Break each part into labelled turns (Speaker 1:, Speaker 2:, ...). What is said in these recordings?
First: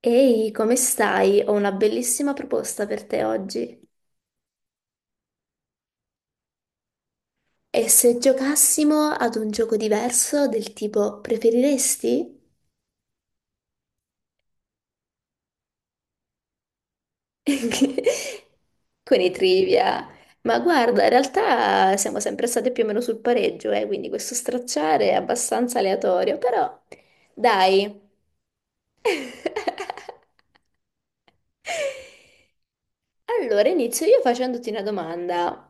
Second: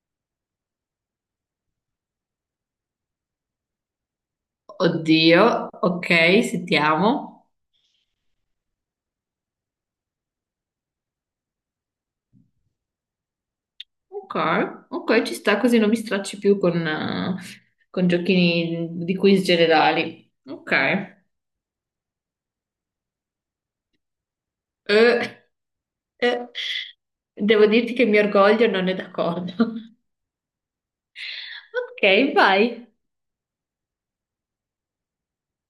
Speaker 1: Ehi, come stai? Ho una bellissima proposta per te oggi.
Speaker 2: Oddio, ok, sentiamo.
Speaker 1: E se giocassimo ad un gioco diverso del tipo preferiresti?
Speaker 2: Ok, ok, ci sta così non mi stracci più con giochini di
Speaker 1: Con i
Speaker 2: quiz
Speaker 1: trivia.
Speaker 2: generali.
Speaker 1: Ma guarda, in
Speaker 2: Ok.
Speaker 1: realtà siamo sempre state più o meno sul pareggio, quindi questo stracciare è
Speaker 2: Eh,
Speaker 1: abbastanza aleatorio,
Speaker 2: eh,
Speaker 1: però
Speaker 2: Devo dirti
Speaker 1: dai.
Speaker 2: che il mio orgoglio non è d'accordo. Ok, vai.
Speaker 1: Allora, inizio io facendoti una domanda.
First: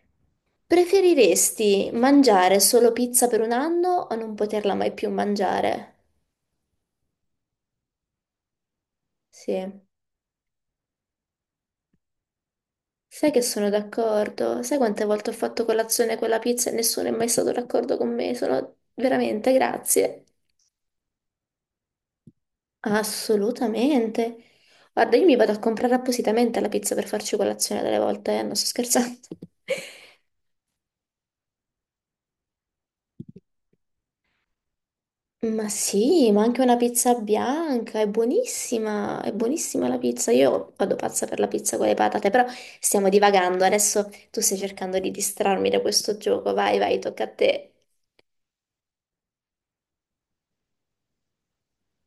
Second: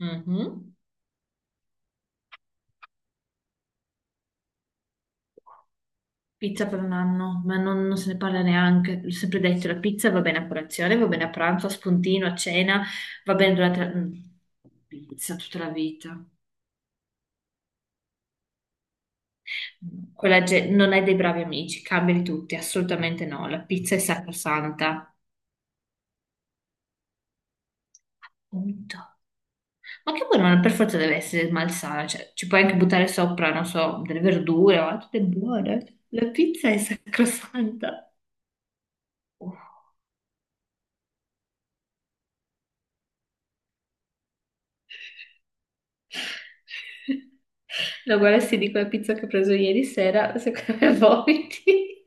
Speaker 2: Mhm.
Speaker 1: Preferiresti mangiare solo pizza per un anno o non poterla mai più mangiare?
Speaker 2: Pizza per un anno, ma non se ne parla neanche. L'ho sempre detto, la
Speaker 1: Sì,
Speaker 2: pizza va bene a colazione, va bene a pranzo, a spuntino, a cena,
Speaker 1: sai
Speaker 2: va
Speaker 1: che
Speaker 2: bene
Speaker 1: sono
Speaker 2: durante la.
Speaker 1: d'accordo. Sai quante volte ho
Speaker 2: Pizza tutta
Speaker 1: fatto
Speaker 2: la
Speaker 1: colazione
Speaker 2: vita.
Speaker 1: con la pizza e nessuno è mai stato d'accordo con me? Sono veramente, grazie.
Speaker 2: Non hai dei bravi amici, cambiali tutti, assolutamente no. La pizza è
Speaker 1: Assolutamente.
Speaker 2: sacrosanta.
Speaker 1: Guarda, io mi vado a comprare appositamente la pizza per farci colazione delle volte, eh. Non sto
Speaker 2: Punto.
Speaker 1: scherzando.
Speaker 2: Ma che poi non per forza deve essere malsana, cioè ci puoi anche buttare sopra, non so, delle verdure, ma tutte
Speaker 1: Ma
Speaker 2: buone. La
Speaker 1: sì, ma anche
Speaker 2: pizza
Speaker 1: una
Speaker 2: è
Speaker 1: pizza bianca,
Speaker 2: sacrosanta.
Speaker 1: è
Speaker 2: Oh.
Speaker 1: buonissima la pizza. Io vado pazza per la pizza con le patate, però stiamo divagando. Adesso tu stai cercando di distrarmi da questo gioco. Vai, vai, tocca a te.
Speaker 2: No, guarda, se dico la pizza che ho preso ieri sera, secondo me vomiti.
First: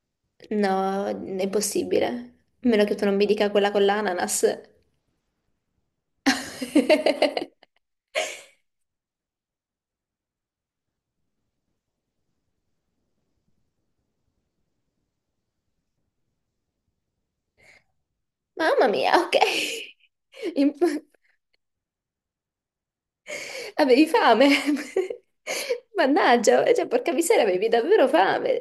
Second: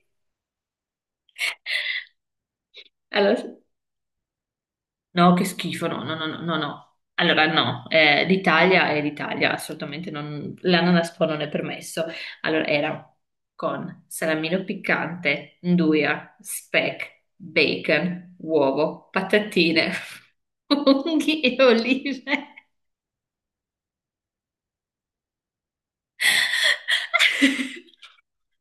Speaker 1: No, è impossibile. A meno che tu non mi
Speaker 2: Allora,
Speaker 1: dica quella con l'ananas.
Speaker 2: no, che schifo, no, no, no, no, no, no. Allora no, l'Italia è l'Italia, assolutamente non, l'ananaspo non è permesso. Allora era con salamino piccante, nduja, speck, bacon,
Speaker 1: Mamma
Speaker 2: uovo,
Speaker 1: mia, ok.
Speaker 2: patatine,
Speaker 1: Imp-
Speaker 2: funghi e olive.
Speaker 1: Avevi fame. Mannaggia, cioè, porca miseria, avevi davvero fame.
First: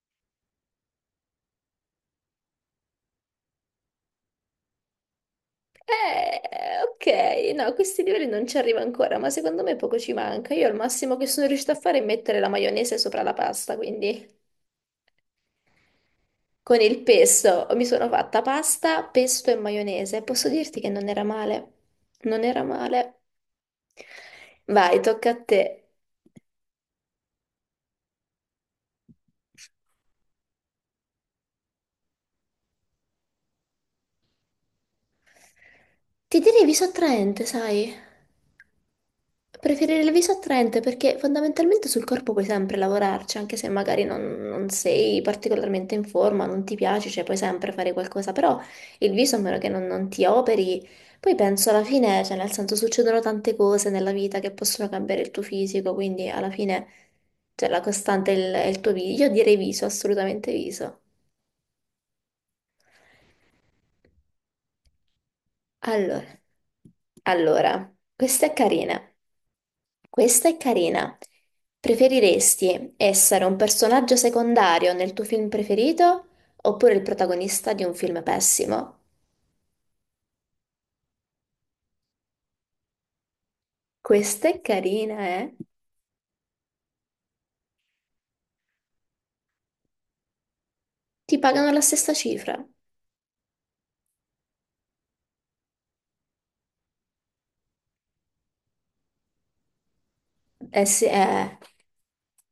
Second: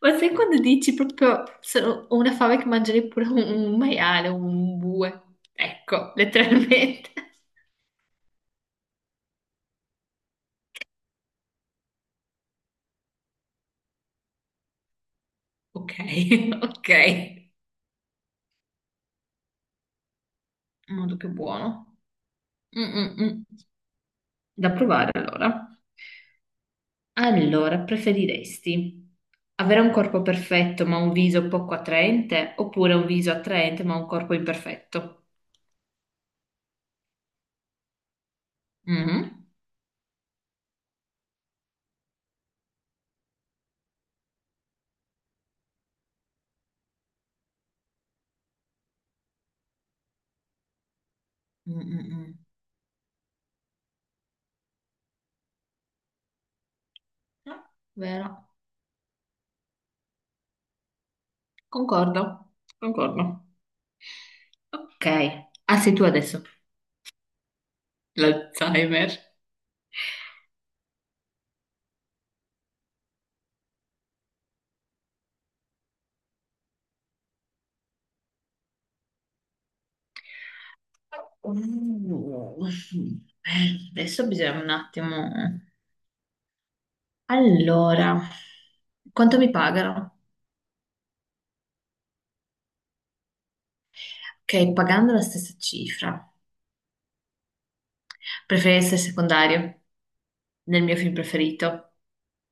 Speaker 2: Ma sai quando dici proprio ho una fame che mangerei pure un maiale, un bue? Ecco, letteralmente.
Speaker 1: Ok, no, a questi livelli non ci arrivo ancora, ma secondo me poco ci manca. Io al massimo che sono riuscita a fare è mettere la maionese sopra la pasta, quindi
Speaker 2: Ok,
Speaker 1: con
Speaker 2: ok.
Speaker 1: il pesto mi sono fatta pasta, pesto e maionese. Posso dirti che non
Speaker 2: Molto
Speaker 1: era
Speaker 2: più
Speaker 1: male.
Speaker 2: buono.
Speaker 1: Non era
Speaker 2: Mm,
Speaker 1: male.
Speaker 2: mm, mm. Da
Speaker 1: Vai,
Speaker 2: provare
Speaker 1: tocca a te.
Speaker 2: allora. Allora, preferiresti avere un corpo perfetto ma un viso poco attraente oppure un viso attraente ma un corpo imperfetto?
Speaker 1: Ti direvi sottraente, sai?
Speaker 2: Mhm.
Speaker 1: Preferire il viso attraente perché fondamentalmente sul corpo puoi sempre lavorarci, anche se magari non sei particolarmente in forma, non ti piace, cioè puoi sempre fare qualcosa, però il viso a meno che non ti operi, poi penso
Speaker 2: Mm,
Speaker 1: alla
Speaker 2: mm,
Speaker 1: fine, cioè
Speaker 2: mm.
Speaker 1: nel senso succedono tante cose nella vita che possono cambiare il tuo fisico, quindi alla fine
Speaker 2: No.
Speaker 1: cioè, la costante è
Speaker 2: Vero.
Speaker 1: il tuo viso, io direi viso, assolutamente viso.
Speaker 2: Concordo. Concordo. Ok. Ah, sei tu
Speaker 1: Allora,
Speaker 2: adesso.
Speaker 1: allora, questa è carina.
Speaker 2: L'Alzheimer.
Speaker 1: Questa è carina. Preferiresti essere un personaggio secondario nel tuo film preferito oppure il protagonista di un film pessimo?
Speaker 2: Uh, Adesso
Speaker 1: Questa è
Speaker 2: bisogna un
Speaker 1: carina,
Speaker 2: attimo.
Speaker 1: eh?
Speaker 2: Allora, quanto mi pagano?
Speaker 1: Ti pagano la stessa cifra.
Speaker 2: Ok, pagando la stessa cifra, preferirei essere secondario nel
Speaker 1: Eh
Speaker 2: mio
Speaker 1: sì,
Speaker 2: film preferito,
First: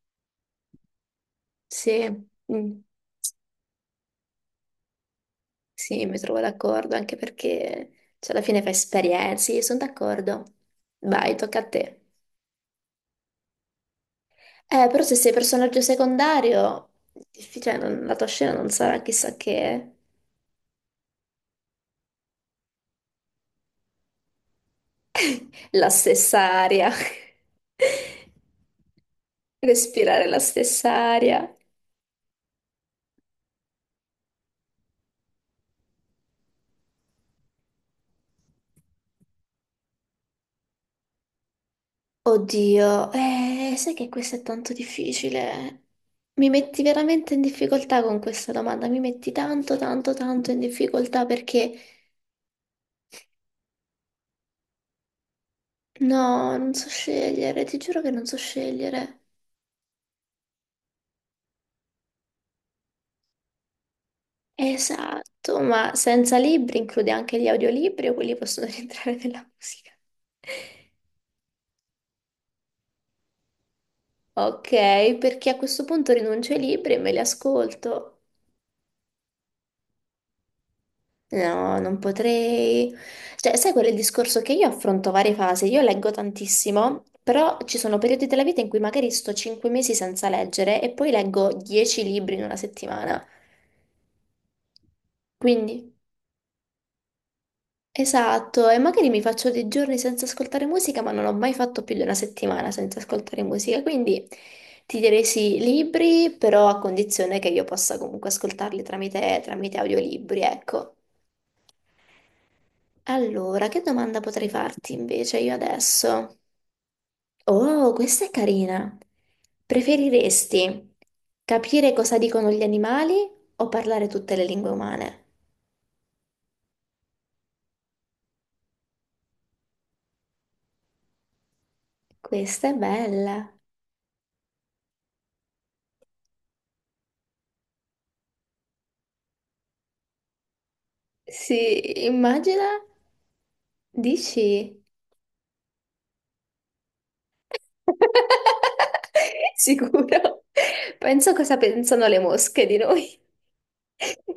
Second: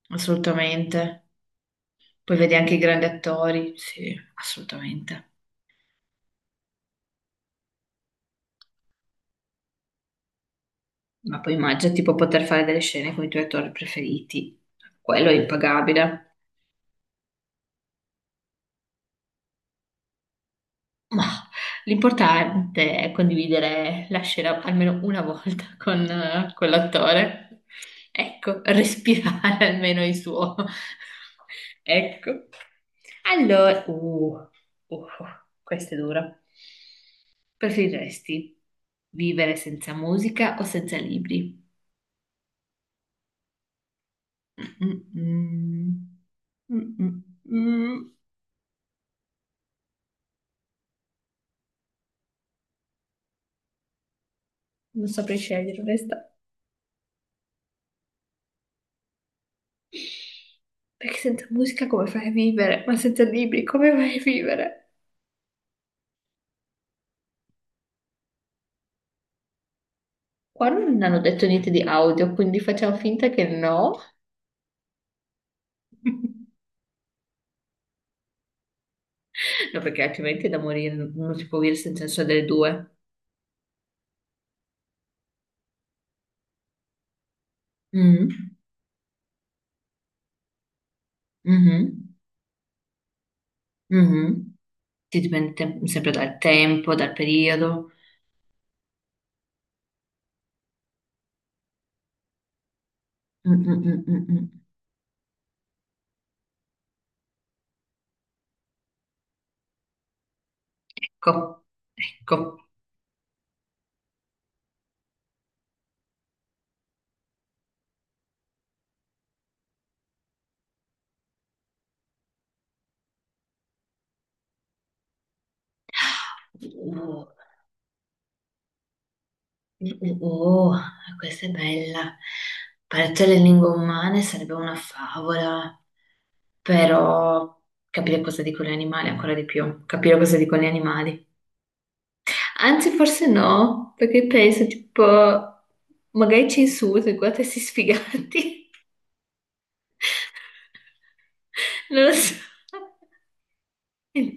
Speaker 2: assolutamente.
Speaker 1: sì,
Speaker 2: Poi vedi anche i
Speaker 1: Mm,
Speaker 2: grandi attori, sì, assolutamente.
Speaker 1: sì, mi trovo d'accordo anche perché cioè, alla fine fai esperienze, io sono d'accordo. Vai,
Speaker 2: Ma poi
Speaker 1: tocca a
Speaker 2: immagina
Speaker 1: te.
Speaker 2: tipo poter fare delle scene con i tuoi attori preferiti,
Speaker 1: Però se
Speaker 2: quello
Speaker 1: sei
Speaker 2: è
Speaker 1: personaggio
Speaker 2: impagabile.
Speaker 1: secondario, difficile, la tua scena non sarà chissà che, eh.
Speaker 2: Mah, l'importante è condividere la scena almeno una volta
Speaker 1: La
Speaker 2: con
Speaker 1: stessa aria,
Speaker 2: quell'attore. Ecco, respirare almeno il
Speaker 1: respirare la
Speaker 2: suo.
Speaker 1: stessa aria.
Speaker 2: Ecco. Allora, uh, questo è duro. Preferiresti vivere senza musica o senza libri?
Speaker 1: Oddio, sai che questo è tanto difficile.
Speaker 2: Mm-mm.
Speaker 1: Mi metti veramente in difficoltà
Speaker 2: Mm-mm.
Speaker 1: con questa domanda, mi metti tanto, tanto, tanto in difficoltà perché
Speaker 2: Non saprei scegliere, onesta.
Speaker 1: no, non so scegliere, ti giuro che non so scegliere.
Speaker 2: Perché senza musica come fai a vivere? Ma senza libri come fai a vivere?
Speaker 1: Esatto, ma senza libri include anche gli audiolibri o quelli possono rientrare nella musica?
Speaker 2: Qua non hanno detto niente di audio, quindi facciamo finta che no.
Speaker 1: Ok, perché a questo punto rinuncio ai libri e me li ascolto.
Speaker 2: No, perché altrimenti è da morire, non si può dire
Speaker 1: No, non
Speaker 2: senza senso delle
Speaker 1: potrei.
Speaker 2: due.
Speaker 1: Cioè, sai quel discorso che io affronto varie fasi? Io leggo tantissimo, però ci sono periodi
Speaker 2: Mm,
Speaker 1: della vita in cui magari sto 5 mesi senza leggere e poi leggo 10
Speaker 2: mhm,
Speaker 1: libri in una settimana.
Speaker 2: mhm. Sì, dipende
Speaker 1: Quindi,
Speaker 2: sempre dal tempo, dal periodo.
Speaker 1: esatto, e magari mi faccio dei giorni senza ascoltare musica, ma non ho mai fatto più di una settimana senza ascoltare
Speaker 2: Mm,
Speaker 1: musica,
Speaker 2: mm, mm,
Speaker 1: quindi
Speaker 2: mm, mm.
Speaker 1: ti direi sì, libri, però a condizione che io possa comunque ascoltarli tramite audiolibri, ecco.
Speaker 2: Ecco, ecco.
Speaker 1: Allora, che domanda potrei farti invece io adesso? Oh, questa è carina. Preferiresti capire cosa dicono gli animali o parlare tutte le lingue umane?
Speaker 2: Oh, oh, oh, oh, questa è bella.
Speaker 1: Questa è
Speaker 2: Parte delle
Speaker 1: bella.
Speaker 2: lingue umane sarebbe una favola, però capire cosa dicono gli animali ancora di più, capire cosa dicono gli animali.
Speaker 1: Sì, immagina,
Speaker 2: Anzi, forse no, perché
Speaker 1: dici?
Speaker 2: penso, tipo, magari ci insulta, guarda questi sfigati.
Speaker 1: Sicuro. Penso cosa
Speaker 2: Non
Speaker 1: pensano
Speaker 2: lo
Speaker 1: le
Speaker 2: so.
Speaker 1: mosche di noi.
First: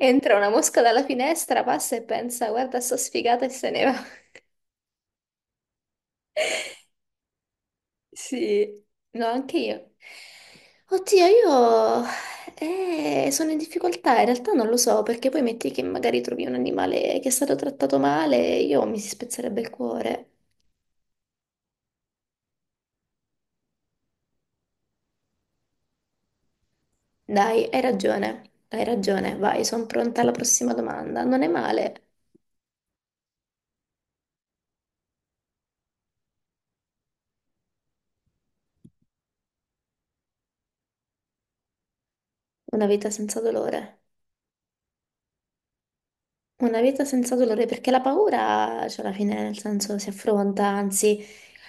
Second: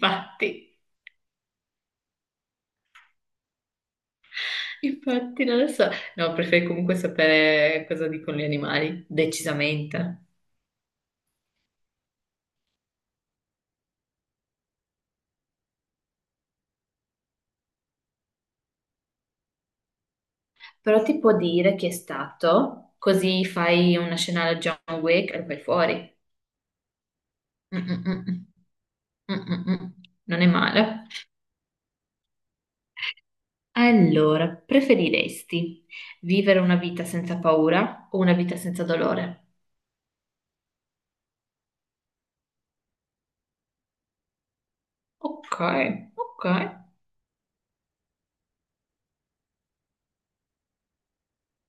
Speaker 1: Entra una mosca dalla finestra, passa e pensa, guarda, sto sfigata e se ne va.
Speaker 2: infatti, non lo so. No, preferirei comunque sapere cosa dicono gli
Speaker 1: Sì,
Speaker 2: animali,
Speaker 1: no, anche io.
Speaker 2: decisamente.
Speaker 1: Oddio, io sono in difficoltà, in realtà non lo so, perché poi metti che magari trovi un animale che è stato trattato male, io mi si spezzerebbe il cuore.
Speaker 2: Però ti può dire chi è stato, così fai una scena alla John Wick e lo fai fuori.
Speaker 1: Dai,
Speaker 2: Mm, mm, mm,
Speaker 1: hai
Speaker 2: mm,
Speaker 1: ragione,
Speaker 2: mm,
Speaker 1: vai,
Speaker 2: mm,
Speaker 1: sono
Speaker 2: mm.
Speaker 1: pronta alla
Speaker 2: Non è
Speaker 1: prossima
Speaker 2: male.
Speaker 1: domanda. Non è male.
Speaker 2: Allora, preferiresti vivere una vita senza paura o una vita senza dolore?
Speaker 1: Una vita senza dolore.
Speaker 2: Ok, ok,
Speaker 1: Una vita senza dolore, perché la paura, cioè alla fine, nel senso, si affronta, anzi.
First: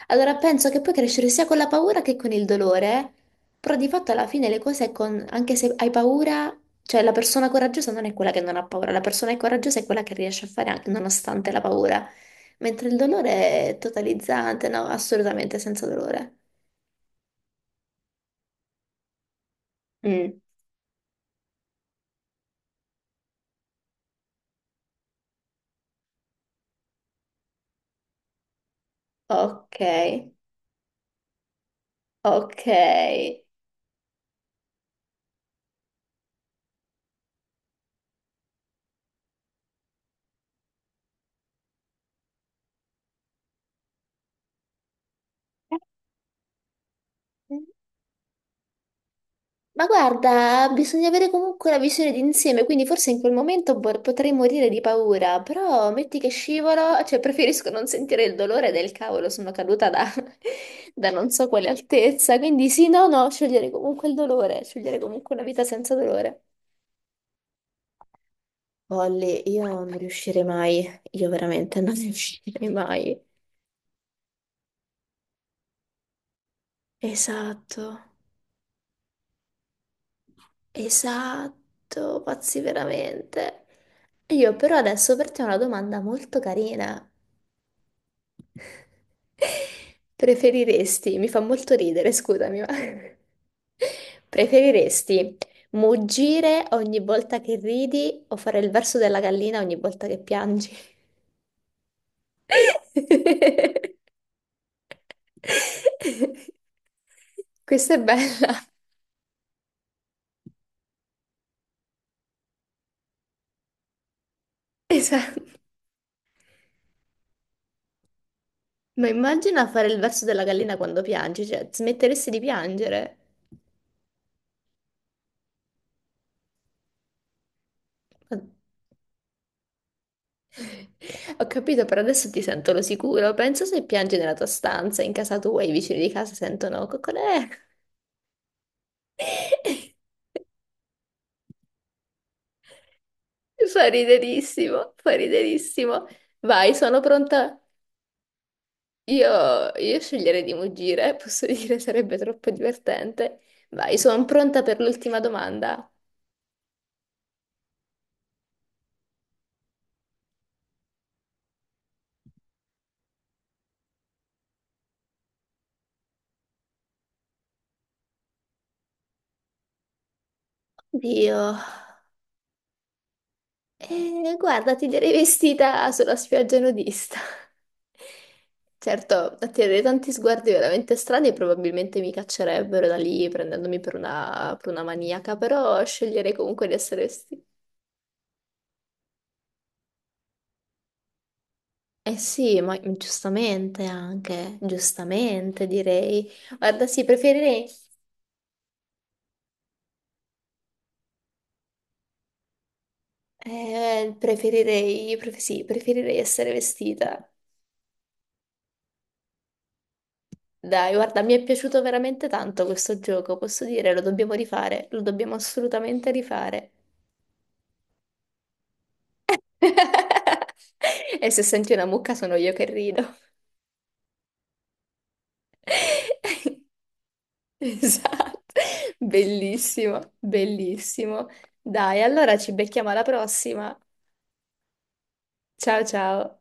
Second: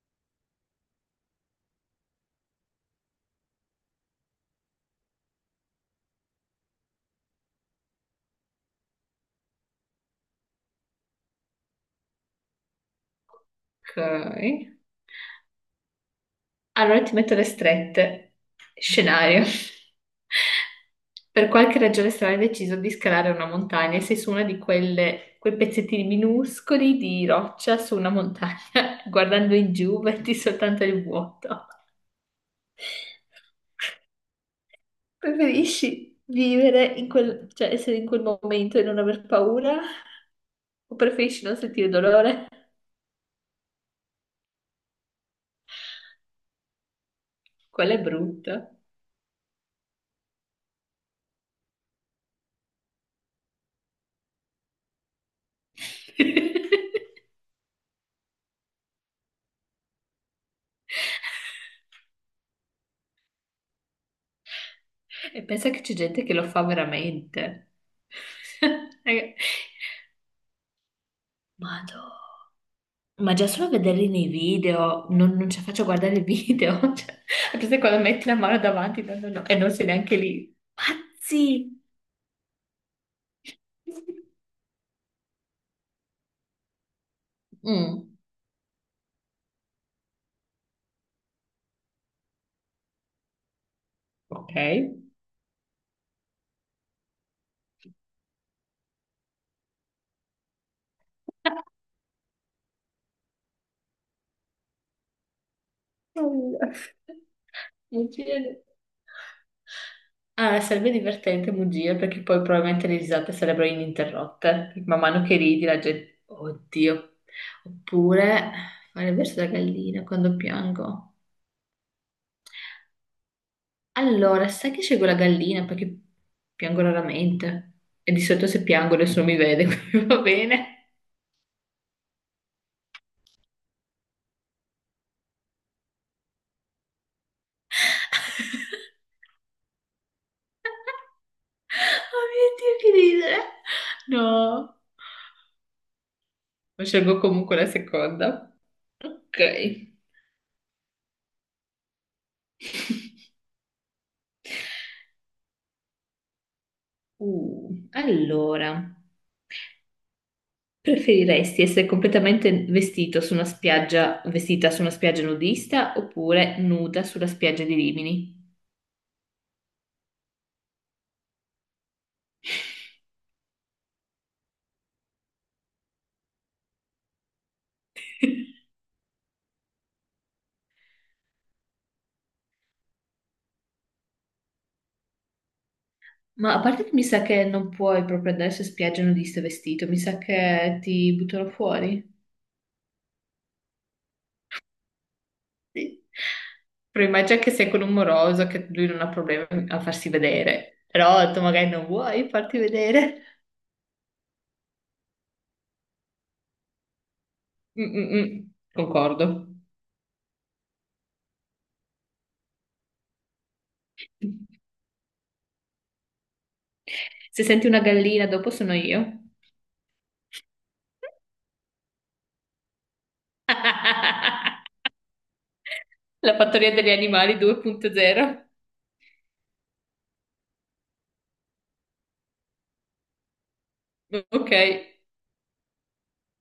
Speaker 1: Allora penso che puoi crescere sia con la paura che con il dolore, però di fatto alla fine le cose con... anche se hai paura, cioè la persona coraggiosa non è quella che non ha paura, la persona coraggiosa è quella che riesce a fare anche nonostante la paura, mentre il dolore è
Speaker 2: ok.
Speaker 1: totalizzante, no, assolutamente senza dolore.
Speaker 2: Allora ti metto le strette. Scenario.
Speaker 1: Mm,
Speaker 2: Per qualche ragione strana hai deciso di scalare una montagna e sei su una di quelle, quei pezzettini minuscoli di roccia su una montagna, guardando in
Speaker 1: ok,
Speaker 2: giù, vedi soltanto il vuoto.
Speaker 1: ok.
Speaker 2: Preferisci vivere cioè essere in quel momento e non aver paura? O preferisci non sentire dolore? Quella è brutta.
Speaker 1: Ma guarda, bisogna avere comunque la visione d'insieme, quindi forse in quel momento potrei morire di paura, però metti che scivolo, cioè preferisco non sentire il dolore del cavolo, sono caduta da, da non so quale altezza, quindi sì, no, no, scegliere comunque il dolore, scegliere comunque
Speaker 2: E
Speaker 1: una vita
Speaker 2: pensa che c'è
Speaker 1: senza
Speaker 2: gente che
Speaker 1: dolore.
Speaker 2: lo fa veramente. Raga,
Speaker 1: Olli, io non riuscirei mai, io veramente non
Speaker 2: Madò.
Speaker 1: riuscirei mai.
Speaker 2: Ma già solo vederli nei video, non ci faccio guardare i video. Cioè, a parte
Speaker 1: Esatto,
Speaker 2: quando metti la mano davanti, no, no, no, e non sei neanche lì. Pazzi!
Speaker 1: esatto, pazzi veramente. Io però adesso per te ho una domanda molto carina.
Speaker 2: Mm,
Speaker 1: Preferiresti, mi fa molto ridere, scusami, ma
Speaker 2: ok.
Speaker 1: preferiresti muggire ogni volta che ridi o fare il verso della gallina ogni volta che piangi?
Speaker 2: Oddio.
Speaker 1: Questa è
Speaker 2: Mugire.
Speaker 1: bella.
Speaker 2: Ah, sarebbe divertente mugire perché poi probabilmente le risate sarebbero ininterrotte. Man mano che
Speaker 1: Esatto.
Speaker 2: ridi la gente. Oddio. Oppure
Speaker 1: Ma
Speaker 2: fare il verso da
Speaker 1: immagina fare il
Speaker 2: gallina
Speaker 1: verso
Speaker 2: quando
Speaker 1: della gallina quando
Speaker 2: piango.
Speaker 1: piangi, cioè smetteresti di piangere.
Speaker 2: Allora, sai che scelgo la gallina perché piango raramente. E di solito se piango nessuno mi vede, quindi va bene.
Speaker 1: Ho capito, però adesso ti sento lo sicuro. Penso se piangi nella tua stanza, in casa tua, i vicini di casa sentono coccolè.
Speaker 2: Oh mio Dio, che ridere!
Speaker 1: Fa
Speaker 2: No.
Speaker 1: riderissimo, fa riderissimo. Vai, sono
Speaker 2: Scelgo comunque
Speaker 1: pronta.
Speaker 2: la seconda. Ok.
Speaker 1: Io sceglierei di muggire, posso dire, sarebbe troppo divertente. Vai, sono pronta per l'ultima domanda.
Speaker 2: Allora, preferiresti essere completamente vestito su una spiaggia, vestita su una spiaggia nudista oppure nuda sulla spiaggia di Rimini?
Speaker 1: Dio. Guarda, ti direi vestita sulla spiaggia nudista. Certo, attirerei tanti sguardi veramente strani e probabilmente mi caccerebbero da lì prendendomi per una, maniaca, però sceglierei
Speaker 2: Ma a
Speaker 1: comunque di
Speaker 2: parte che mi
Speaker 1: essere
Speaker 2: sa
Speaker 1: vestita.
Speaker 2: che non puoi proprio andare su spiaggia nudista vestito, mi sa che ti buttano fuori.
Speaker 1: Eh sì, ma giustamente anche, giustamente
Speaker 2: Sì.
Speaker 1: direi. Guarda, sì,
Speaker 2: Però immagina che sei con un moroso, che lui non ha problemi a farsi vedere, però tu magari non vuoi farti vedere.
Speaker 1: sì, preferirei essere vestita.
Speaker 2: Mm, mm, mm. Concordo.
Speaker 1: Dai, guarda, mi è piaciuto veramente tanto questo gioco, posso dire, lo dobbiamo rifare, lo dobbiamo assolutamente rifare.
Speaker 2: Se senti una gallina, dopo sono io.
Speaker 1: E se senti una mucca sono io che rido.
Speaker 2: La fattoria degli animali 2.0.
Speaker 1: Esatto, bellissimo, bellissimo. Dai, allora ci becchiamo alla prossima.
Speaker 2: Ok.
Speaker 1: Ciao ciao.